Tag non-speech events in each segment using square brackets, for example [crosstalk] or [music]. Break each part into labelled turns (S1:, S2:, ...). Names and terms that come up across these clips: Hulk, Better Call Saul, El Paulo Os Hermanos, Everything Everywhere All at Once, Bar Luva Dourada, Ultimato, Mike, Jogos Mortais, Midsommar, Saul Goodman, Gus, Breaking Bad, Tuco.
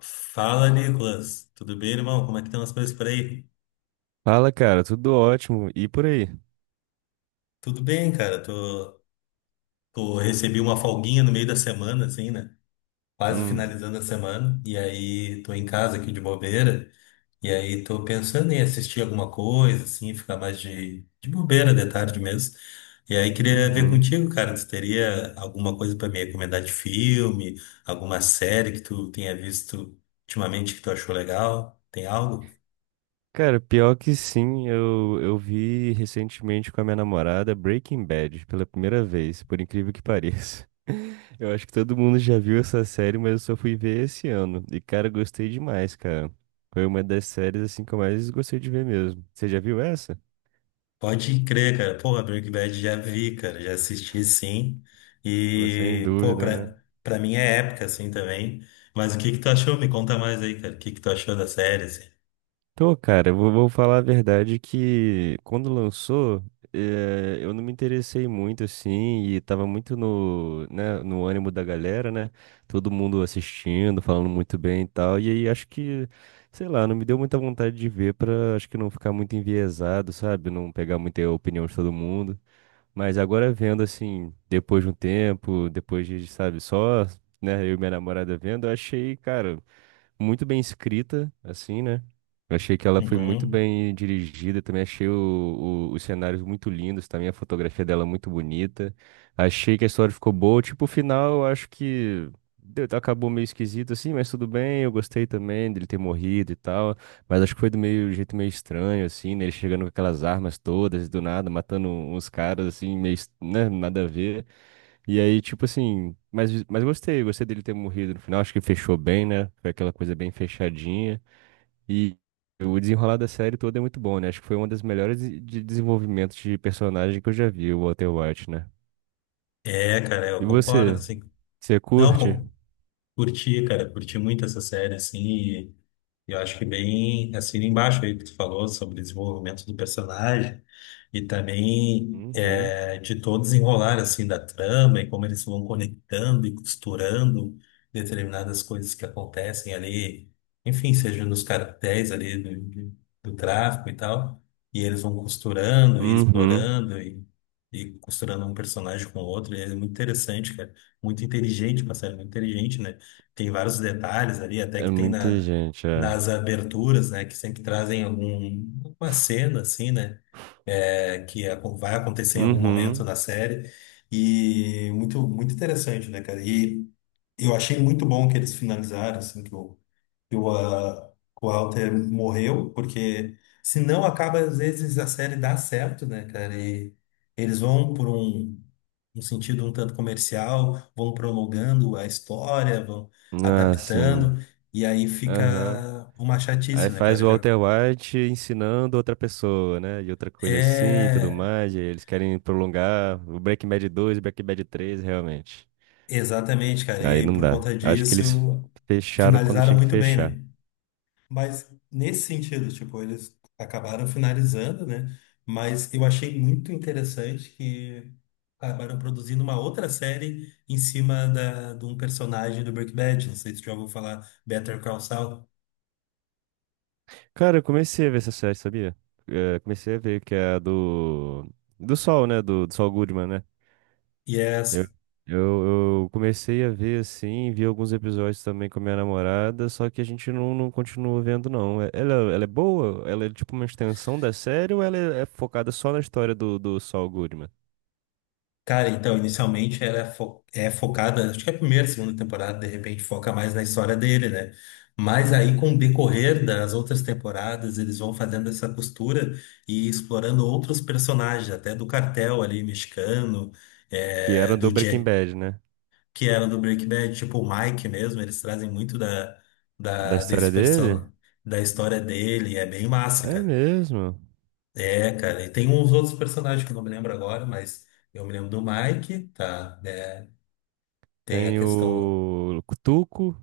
S1: Fala, Nicolas. Tudo bem, irmão? Como é que estão as coisas por aí?
S2: Fala, cara, tudo ótimo. E por aí?
S1: Tudo bem, cara. Tô, recebi uma folguinha no meio da semana, assim, né? Quase
S2: Hum,
S1: finalizando a semana. E aí tô em casa aqui de bobeira. E aí tô pensando em assistir alguma coisa, assim, ficar mais de bobeira de tarde mesmo. E aí queria ver
S2: uhum.
S1: contigo, cara, se teria alguma coisa pra me recomendar de filme, alguma série que tu tenha visto ultimamente que tu achou legal? Tem algo?
S2: Cara, pior que sim, eu vi recentemente com a minha namorada Breaking Bad pela primeira vez, por incrível que pareça. [laughs] Eu acho que todo mundo já viu essa série, mas eu só fui ver esse ano. E, cara, gostei demais, cara. Foi uma das séries, assim, que eu mais gostei de ver mesmo. Você já viu essa?
S1: Pode crer, cara. Porra, Breaking Bad já vi, cara. Já assisti, sim.
S2: Pô, sem
S1: E, pô,
S2: dúvida, né?
S1: pra mim é época, assim, também. Mas o que que tu achou? Me conta mais aí, cara. O que que tu achou da série, assim?
S2: Tô, cara, eu vou falar a verdade que quando lançou, eu não me interessei muito assim e tava muito no, né, no ânimo da galera, né? Todo mundo assistindo, falando muito bem e tal. E aí acho que, sei lá, não me deu muita vontade de ver pra acho que não ficar muito enviesado, sabe? Não pegar muita opinião de todo mundo. Mas agora vendo assim, depois de um tempo, depois de, sabe, só, né, eu e minha namorada vendo, eu achei, cara, muito bem escrita, assim, né? Eu achei que ela foi muito
S1: Uhum.
S2: bem dirigida, também achei os cenários muito lindos, também a fotografia dela muito bonita. Achei que a história ficou boa, tipo, o final eu acho que acabou meio esquisito assim, mas tudo bem, eu gostei também dele ter morrido e tal, mas acho que foi do meio jeito meio estranho assim, né? Ele chegando com aquelas armas todas do nada, matando uns caras assim, meio, né, nada a ver. E aí, tipo assim, mas gostei, gostei dele ter morrido no final, acho que fechou bem, né? Foi aquela coisa bem fechadinha. E o desenrolar da série toda é muito bom, né? Acho que foi uma das melhores de desenvolvimentos de personagem que eu já vi, o Walter White, né?
S1: É, cara,
S2: E
S1: eu concordo,
S2: você?
S1: assim.
S2: Você
S1: Não,
S2: curte?
S1: pô, curti, cara. Curti muito essa série, assim. E eu acho que bem assim embaixo aí que tu falou sobre desenvolvimento do personagem e também
S2: Uhum.
S1: é, de todo desenrolar assim da trama e como eles vão conectando e costurando determinadas coisas que acontecem ali, enfim, seja nos cartéis ali do tráfico e tal, e eles vão costurando e
S2: Uhum.
S1: explorando e costurando um personagem com o outro, e é muito interessante, cara, muito inteligente, uma série muito inteligente, né? Tem vários detalhes ali, até
S2: É
S1: que tem
S2: muita
S1: na
S2: gente, é.
S1: nas aberturas, né, que sempre trazem algum, alguma cena, assim, né, é, vai acontecer em algum momento
S2: Uhum.
S1: na série, e muito, muito interessante, né, cara, e eu achei muito bom que eles finalizaram, assim, que o, ah, que o Walter morreu, porque se não acaba, às vezes a série dá certo, né, cara? E eles vão por um sentido um tanto comercial, vão prolongando a história, vão
S2: Ah, sim.
S1: adaptando, e aí
S2: Aham.
S1: fica uma
S2: Aí
S1: chatice, né,
S2: faz
S1: cara?
S2: o
S1: Já
S2: Walter White ensinando outra pessoa, né? E outra coisa assim e tudo
S1: é
S2: mais. E aí eles querem prolongar o Breaking Bad 2 e Breaking Bad 3, realmente.
S1: exatamente, cara. E
S2: Aí
S1: aí
S2: não
S1: por
S2: dá.
S1: conta
S2: Acho que
S1: disso
S2: eles fecharam quando
S1: finalizaram
S2: tinha que
S1: muito bem,
S2: fechar.
S1: né? Mas nesse sentido, tipo, eles acabaram finalizando, né? Mas eu achei muito interessante que acabaram produzindo uma outra série em cima de um personagem do Breaking Bad. Não sei se já ouviu falar Better Call Saul.
S2: Cara, eu comecei a ver essa série, sabia? Comecei a ver que é a do. Do Sol, né? Do, do Saul Goodman, né?
S1: E é.
S2: Eu, eu comecei a ver assim, vi alguns episódios também com a minha namorada, só que a gente não continua vendo, não. É- Ela é boa? Ela é tipo uma extensão da série ou ela é focada só na história do, do Saul Goodman?
S1: Cara, então, inicialmente ela é, é focada, acho que é a primeira, segunda temporada, de repente foca mais na história dele, né? Mas aí, com o decorrer das outras temporadas, eles vão fazendo essa costura e explorando outros personagens, até do cartel ali mexicano,
S2: Que
S1: é,
S2: era do
S1: do
S2: Breaking
S1: Jack,
S2: Bad, né?
S1: que era do Breaking Bad, tipo o Mike mesmo, eles trazem muito da,
S2: Da
S1: da, desse
S2: história dele?
S1: person, da história dele, é bem massa,
S2: É
S1: cara.
S2: mesmo.
S1: É, cara, e tem uns outros personagens que eu não me lembro agora, mas eu me lembro do Mike, tá? né? Tem a
S2: Tem
S1: questão.
S2: o Tuco,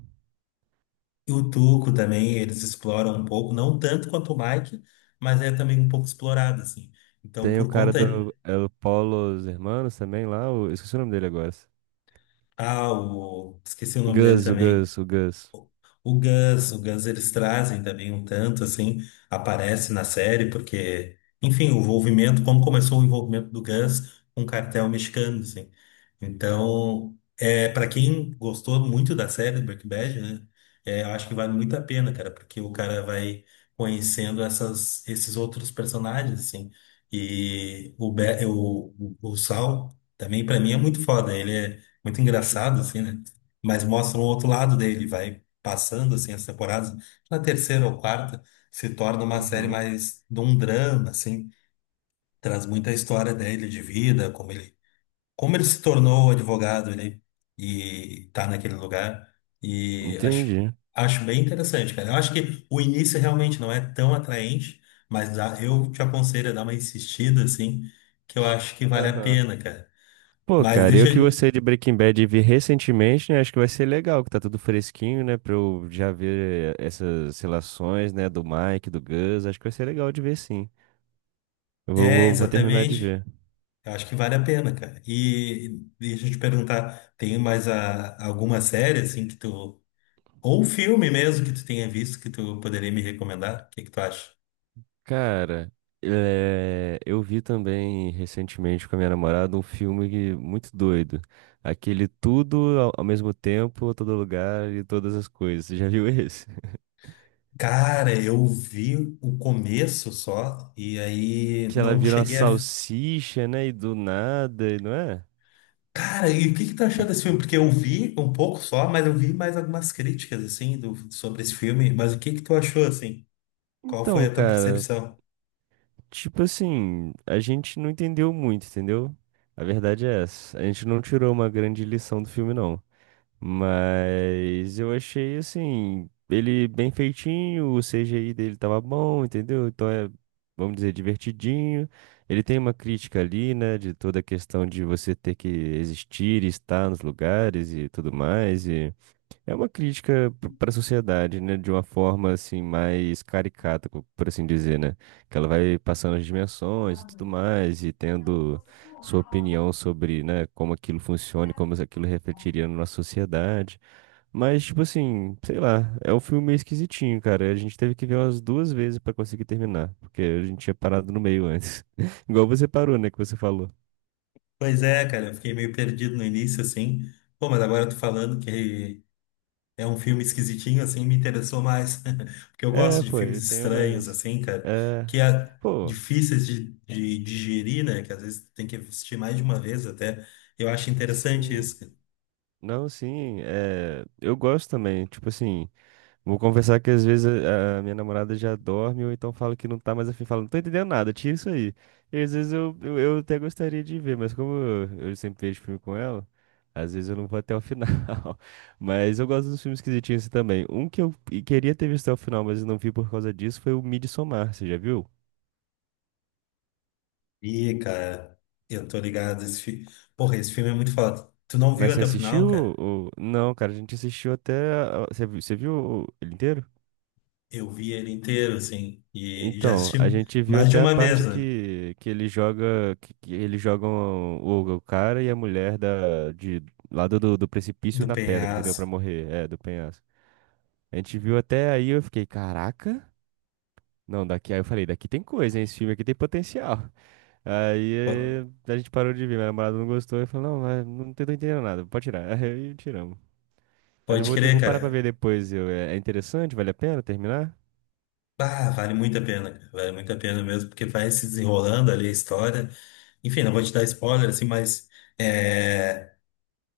S1: E o Tuco também, eles exploram um pouco, não tanto quanto o Mike, mas é também um pouco explorado, assim. Então,
S2: tem o
S1: por
S2: cara
S1: conta.
S2: do El Paulo Os Hermanos também lá, o... esqueci o nome dele agora.
S1: Ah, o... esqueci o nome dele
S2: Gus, o
S1: também.
S2: Gus, o Gus.
S1: O Gus, o Guns eles trazem também um tanto, assim, aparece na série, porque, enfim, o envolvimento, como começou o envolvimento do Guns com o cartel mexicano, assim. Então, é, para quem gostou muito da série do Breaking Bad, né, é, eu acho que vale muito a pena, cara, porque o cara vai conhecendo essas, esses outros personagens, assim. E o, o Saul também, para mim, é muito foda. Ele é muito engraçado, assim, né? Mas mostra um outro lado dele, vai passando assim as temporadas, na terceira ou quarta se torna uma série
S2: Uhum.
S1: mais de um drama, assim, traz muita história dele de vida, como ele se tornou advogado, ele e tá naquele lugar e
S2: Entendi.
S1: acho bem interessante, cara. Eu acho que o início realmente não é tão atraente, mas eu te aconselho a dar uma insistida assim, que eu acho que vale a pena, cara.
S2: Pô,
S1: Mas
S2: cara, eu
S1: deixa
S2: que
S1: eu-
S2: gostei de Breaking Bad e vi recentemente, né? Acho que vai ser legal, que tá tudo fresquinho, né? Pra eu já ver essas relações, né? Do Mike, do Gus. Acho que vai ser legal de ver, sim. Eu vou,
S1: é,
S2: vou, vou terminar de
S1: exatamente.
S2: ver.
S1: Eu acho que vale a pena, cara. E deixa eu te perguntar, tem mais a, alguma série assim que tu ou um filme mesmo que tu tenha visto que tu poderia me recomendar? O que que tu acha?
S2: Cara, é, eu vi também recentemente com a minha namorada um filme muito doido. Aquele tudo ao mesmo tempo, todo lugar e todas as coisas. Você já viu esse? [laughs]
S1: Cara, eu vi o começo só e aí
S2: Que ela
S1: não
S2: vira uma
S1: cheguei a.
S2: salsicha, né? E do nada, e não é?
S1: Cara, e o que que tu achou desse filme? Porque eu vi um pouco só, mas eu vi mais algumas críticas assim sobre esse filme. Mas o que que tu achou assim? Qual foi
S2: Então,
S1: a tua
S2: cara.
S1: percepção?
S2: Tipo assim, a gente não entendeu muito, entendeu? A verdade é essa. A gente não tirou uma grande lição do filme, não. Mas eu achei, assim, ele bem feitinho, o CGI dele tava bom, entendeu? Então é, vamos dizer, divertidinho. Ele tem uma crítica ali, né, de toda a questão de você ter que existir, e estar nos lugares e tudo mais. É uma crítica para a sociedade, né? De uma forma assim mais caricata, por assim dizer, né? Que ela vai passando as dimensões e tudo mais e tendo sua opinião sobre, né, como aquilo funciona e como aquilo refletiria na nossa sociedade. Mas tipo assim, sei lá, é um filme meio esquisitinho, cara. A gente teve que ver umas duas vezes para conseguir terminar, porque a gente tinha parado no meio antes. [laughs] Igual você parou, né, que você falou.
S1: Pois é, cara, eu fiquei meio perdido no início assim. Pô, mas agora eu tô falando que é um filme esquisitinho, assim, me interessou mais. [laughs] Porque eu
S2: É,
S1: gosto de
S2: pô, ele
S1: filmes
S2: tem
S1: estranhos,
S2: umas
S1: assim, cara,
S2: é,
S1: que é
S2: pô,
S1: difíceis de digerir, né? Que às vezes tem que assistir mais de uma vez até. Eu acho interessante
S2: sim.
S1: isso, cara.
S2: Não, sim, é, eu gosto também. Tipo assim, vou confessar que às vezes a minha namorada já dorme ou então fala que não tá mais afim, fala, não tô entendendo nada, tira isso aí. E às vezes eu até gostaria de ver, mas como eu sempre vejo filme com ela, às vezes eu não vou até o final. [laughs] Mas eu gosto dos filmes esquisitinhos assim também. Um que eu e queria ter visto até o final, mas eu não vi por causa disso, foi o Midsommar, você já viu?
S1: Ih, cara, eu tô ligado. Porra, esse filme é muito foda. Tu não viu
S2: Mas você
S1: até o final,
S2: assistiu?
S1: cara?
S2: Ou- Não, cara, a gente assistiu até. A- Você, vi- você viu o- ele inteiro?
S1: Eu vi ele inteiro, assim, e já
S2: Então,
S1: assisti
S2: a gente viu
S1: mais de
S2: até a
S1: uma
S2: parte
S1: vez, né?
S2: que ele joga, que eles jogam o cara e a mulher da, de lado do, do precipício
S1: Do
S2: na pedra, entendeu? Pra
S1: Penhaço.
S2: morrer, é, do penhasco. A gente viu até aí, eu fiquei, caraca, não, daqui, aí eu falei, daqui tem coisa, hein, esse filme aqui tem potencial. Aí
S1: Po-
S2: a gente parou de ver, minha namorada não gostou, e falou não, mas não tô entendendo nada, pode tirar. [laughs] Aí tiramos. Mas eu
S1: Pode
S2: vou,
S1: crer,
S2: vou parar pra
S1: cara.
S2: ver depois, eu, é, é interessante, vale a pena terminar?
S1: Ah, vale muito a pena, cara. Vale muito a pena mesmo, porque vai se desenrolando ali a história. Enfim, não vou te dar spoiler, assim, mas é,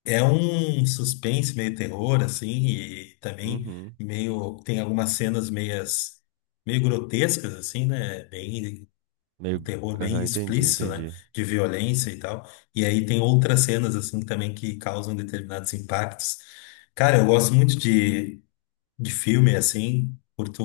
S1: é um suspense meio terror, assim, e também
S2: Uhum.
S1: meio, tem algumas cenas meias, meio grotescas, assim, né? Bem, um
S2: Meio,
S1: terror bem
S2: aham, entendi,
S1: explícito, né?
S2: entendi.
S1: De violência e tal. E aí tem outras cenas, assim, também que causam determinados impactos. Cara, eu gosto muito de filme, assim, curto,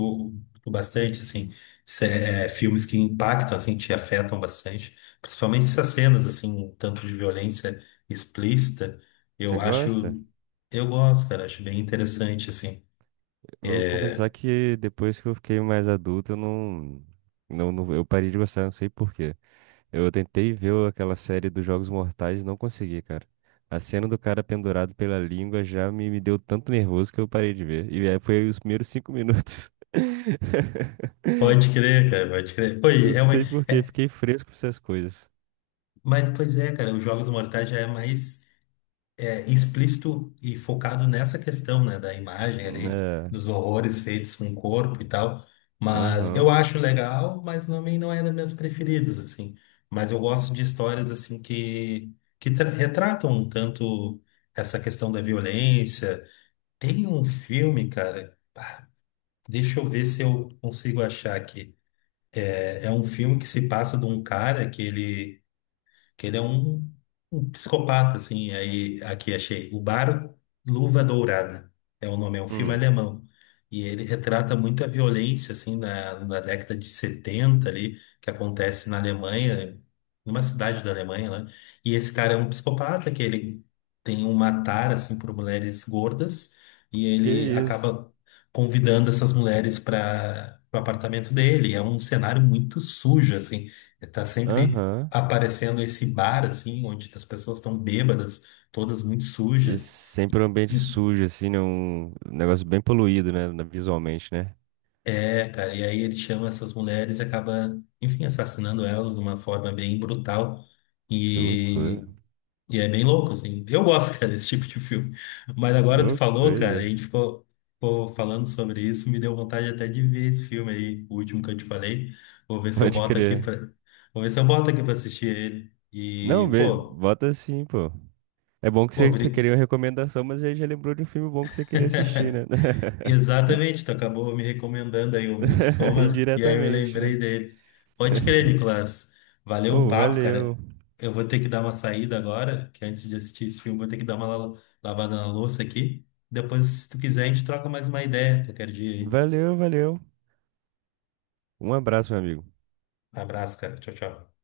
S1: curto bastante, assim, é, filmes que impactam, assim, te afetam bastante, principalmente essas cenas, assim, um tanto de violência explícita,
S2: Você
S1: eu
S2: gosta?
S1: acho, eu gosto, cara, acho bem interessante, assim.
S2: Eu vou confessar
S1: É,
S2: que depois que eu fiquei mais adulto, eu não, eu parei de gostar, não sei por quê. Eu tentei ver aquela série dos Jogos Mortais e não consegui, cara. A cena do cara pendurado pela língua já me deu tanto nervoso que eu parei de ver. E aí foi os primeiros 5 minutos. [laughs]
S1: Pode crer, cara, pode crer. Pô, e
S2: Não sei
S1: realmente,
S2: por quê, fiquei fresco com essas coisas.
S1: mas, pois é, cara, os Jogos Mortais já é mais é, explícito e focado nessa questão, né, da imagem ali,
S2: É,
S1: dos horrores feitos com o corpo e tal. Mas eu
S2: aham,
S1: acho legal, mas também não é dos meus preferidos, assim. Mas eu gosto de histórias, assim, que, retratam um tanto essa questão da violência. Tem um filme, cara, deixa eu ver se eu consigo achar aqui. É, é um filme que se passa de um cara que ele é um, um psicopata, assim. Aí aqui achei o Bar Luva Dourada é o nome, é um filme
S2: hum,
S1: alemão. E ele retrata muita violência, assim, na década de 70 ali, que acontece na Alemanha, numa cidade da Alemanha, né? E esse cara é um psicopata, que ele tem um matar, assim, por mulheres gordas, e
S2: que
S1: ele
S2: isso,
S1: acaba convidando essas mulheres para o apartamento dele. É um cenário muito sujo, assim. Tá sempre
S2: aham.
S1: aparecendo esse bar, assim, onde as pessoas estão bêbadas, todas muito
S2: E
S1: sujas.
S2: sempre um ambiente
S1: E,
S2: sujo, assim, né? Um negócio bem poluído, né? na- Visualmente, né?
S1: é, cara, e aí ele chama essas mulheres e acaba, enfim, assassinando elas de uma forma bem brutal.
S2: Que loucura.
S1: E, e é bem louco, assim. Eu gosto, [laughs] cara, desse tipo de filme. Mas agora tu
S2: Louco,
S1: falou,
S2: doido.
S1: cara, a
S2: É.
S1: gente ficou, ficou falando sobre isso, me deu vontade até de ver esse filme aí, o último que eu te falei. Vou
S2: [laughs]
S1: ver se eu
S2: Pode
S1: boto aqui
S2: crer.
S1: pra, vou ver se eu boto aqui pra assistir ele.
S2: Não,
S1: E, pô,
S2: bota assim, pô. É bom que
S1: pô,
S2: você, você
S1: obrigado.
S2: queria uma recomendação, mas aí já lembrou de um filme bom que você queria assistir, né?
S1: [laughs] Exatamente, tu acabou me recomendando aí o
S2: [laughs]
S1: Midsommar e aí eu
S2: Indiretamente,
S1: lembrei
S2: né?
S1: dele. Pode crer,
S2: [laughs]
S1: Nicolas. Valeu o
S2: Oh,
S1: papo, cara.
S2: valeu.
S1: Eu vou ter que dar uma saída agora, que antes de assistir esse filme, vou ter que dar uma lavada na louça aqui. Depois, se tu quiser, a gente troca mais uma ideia qualquer dia aí.
S2: Valeu, valeu. Um abraço, meu amigo.
S1: Abraço, cara. Tchau, tchau.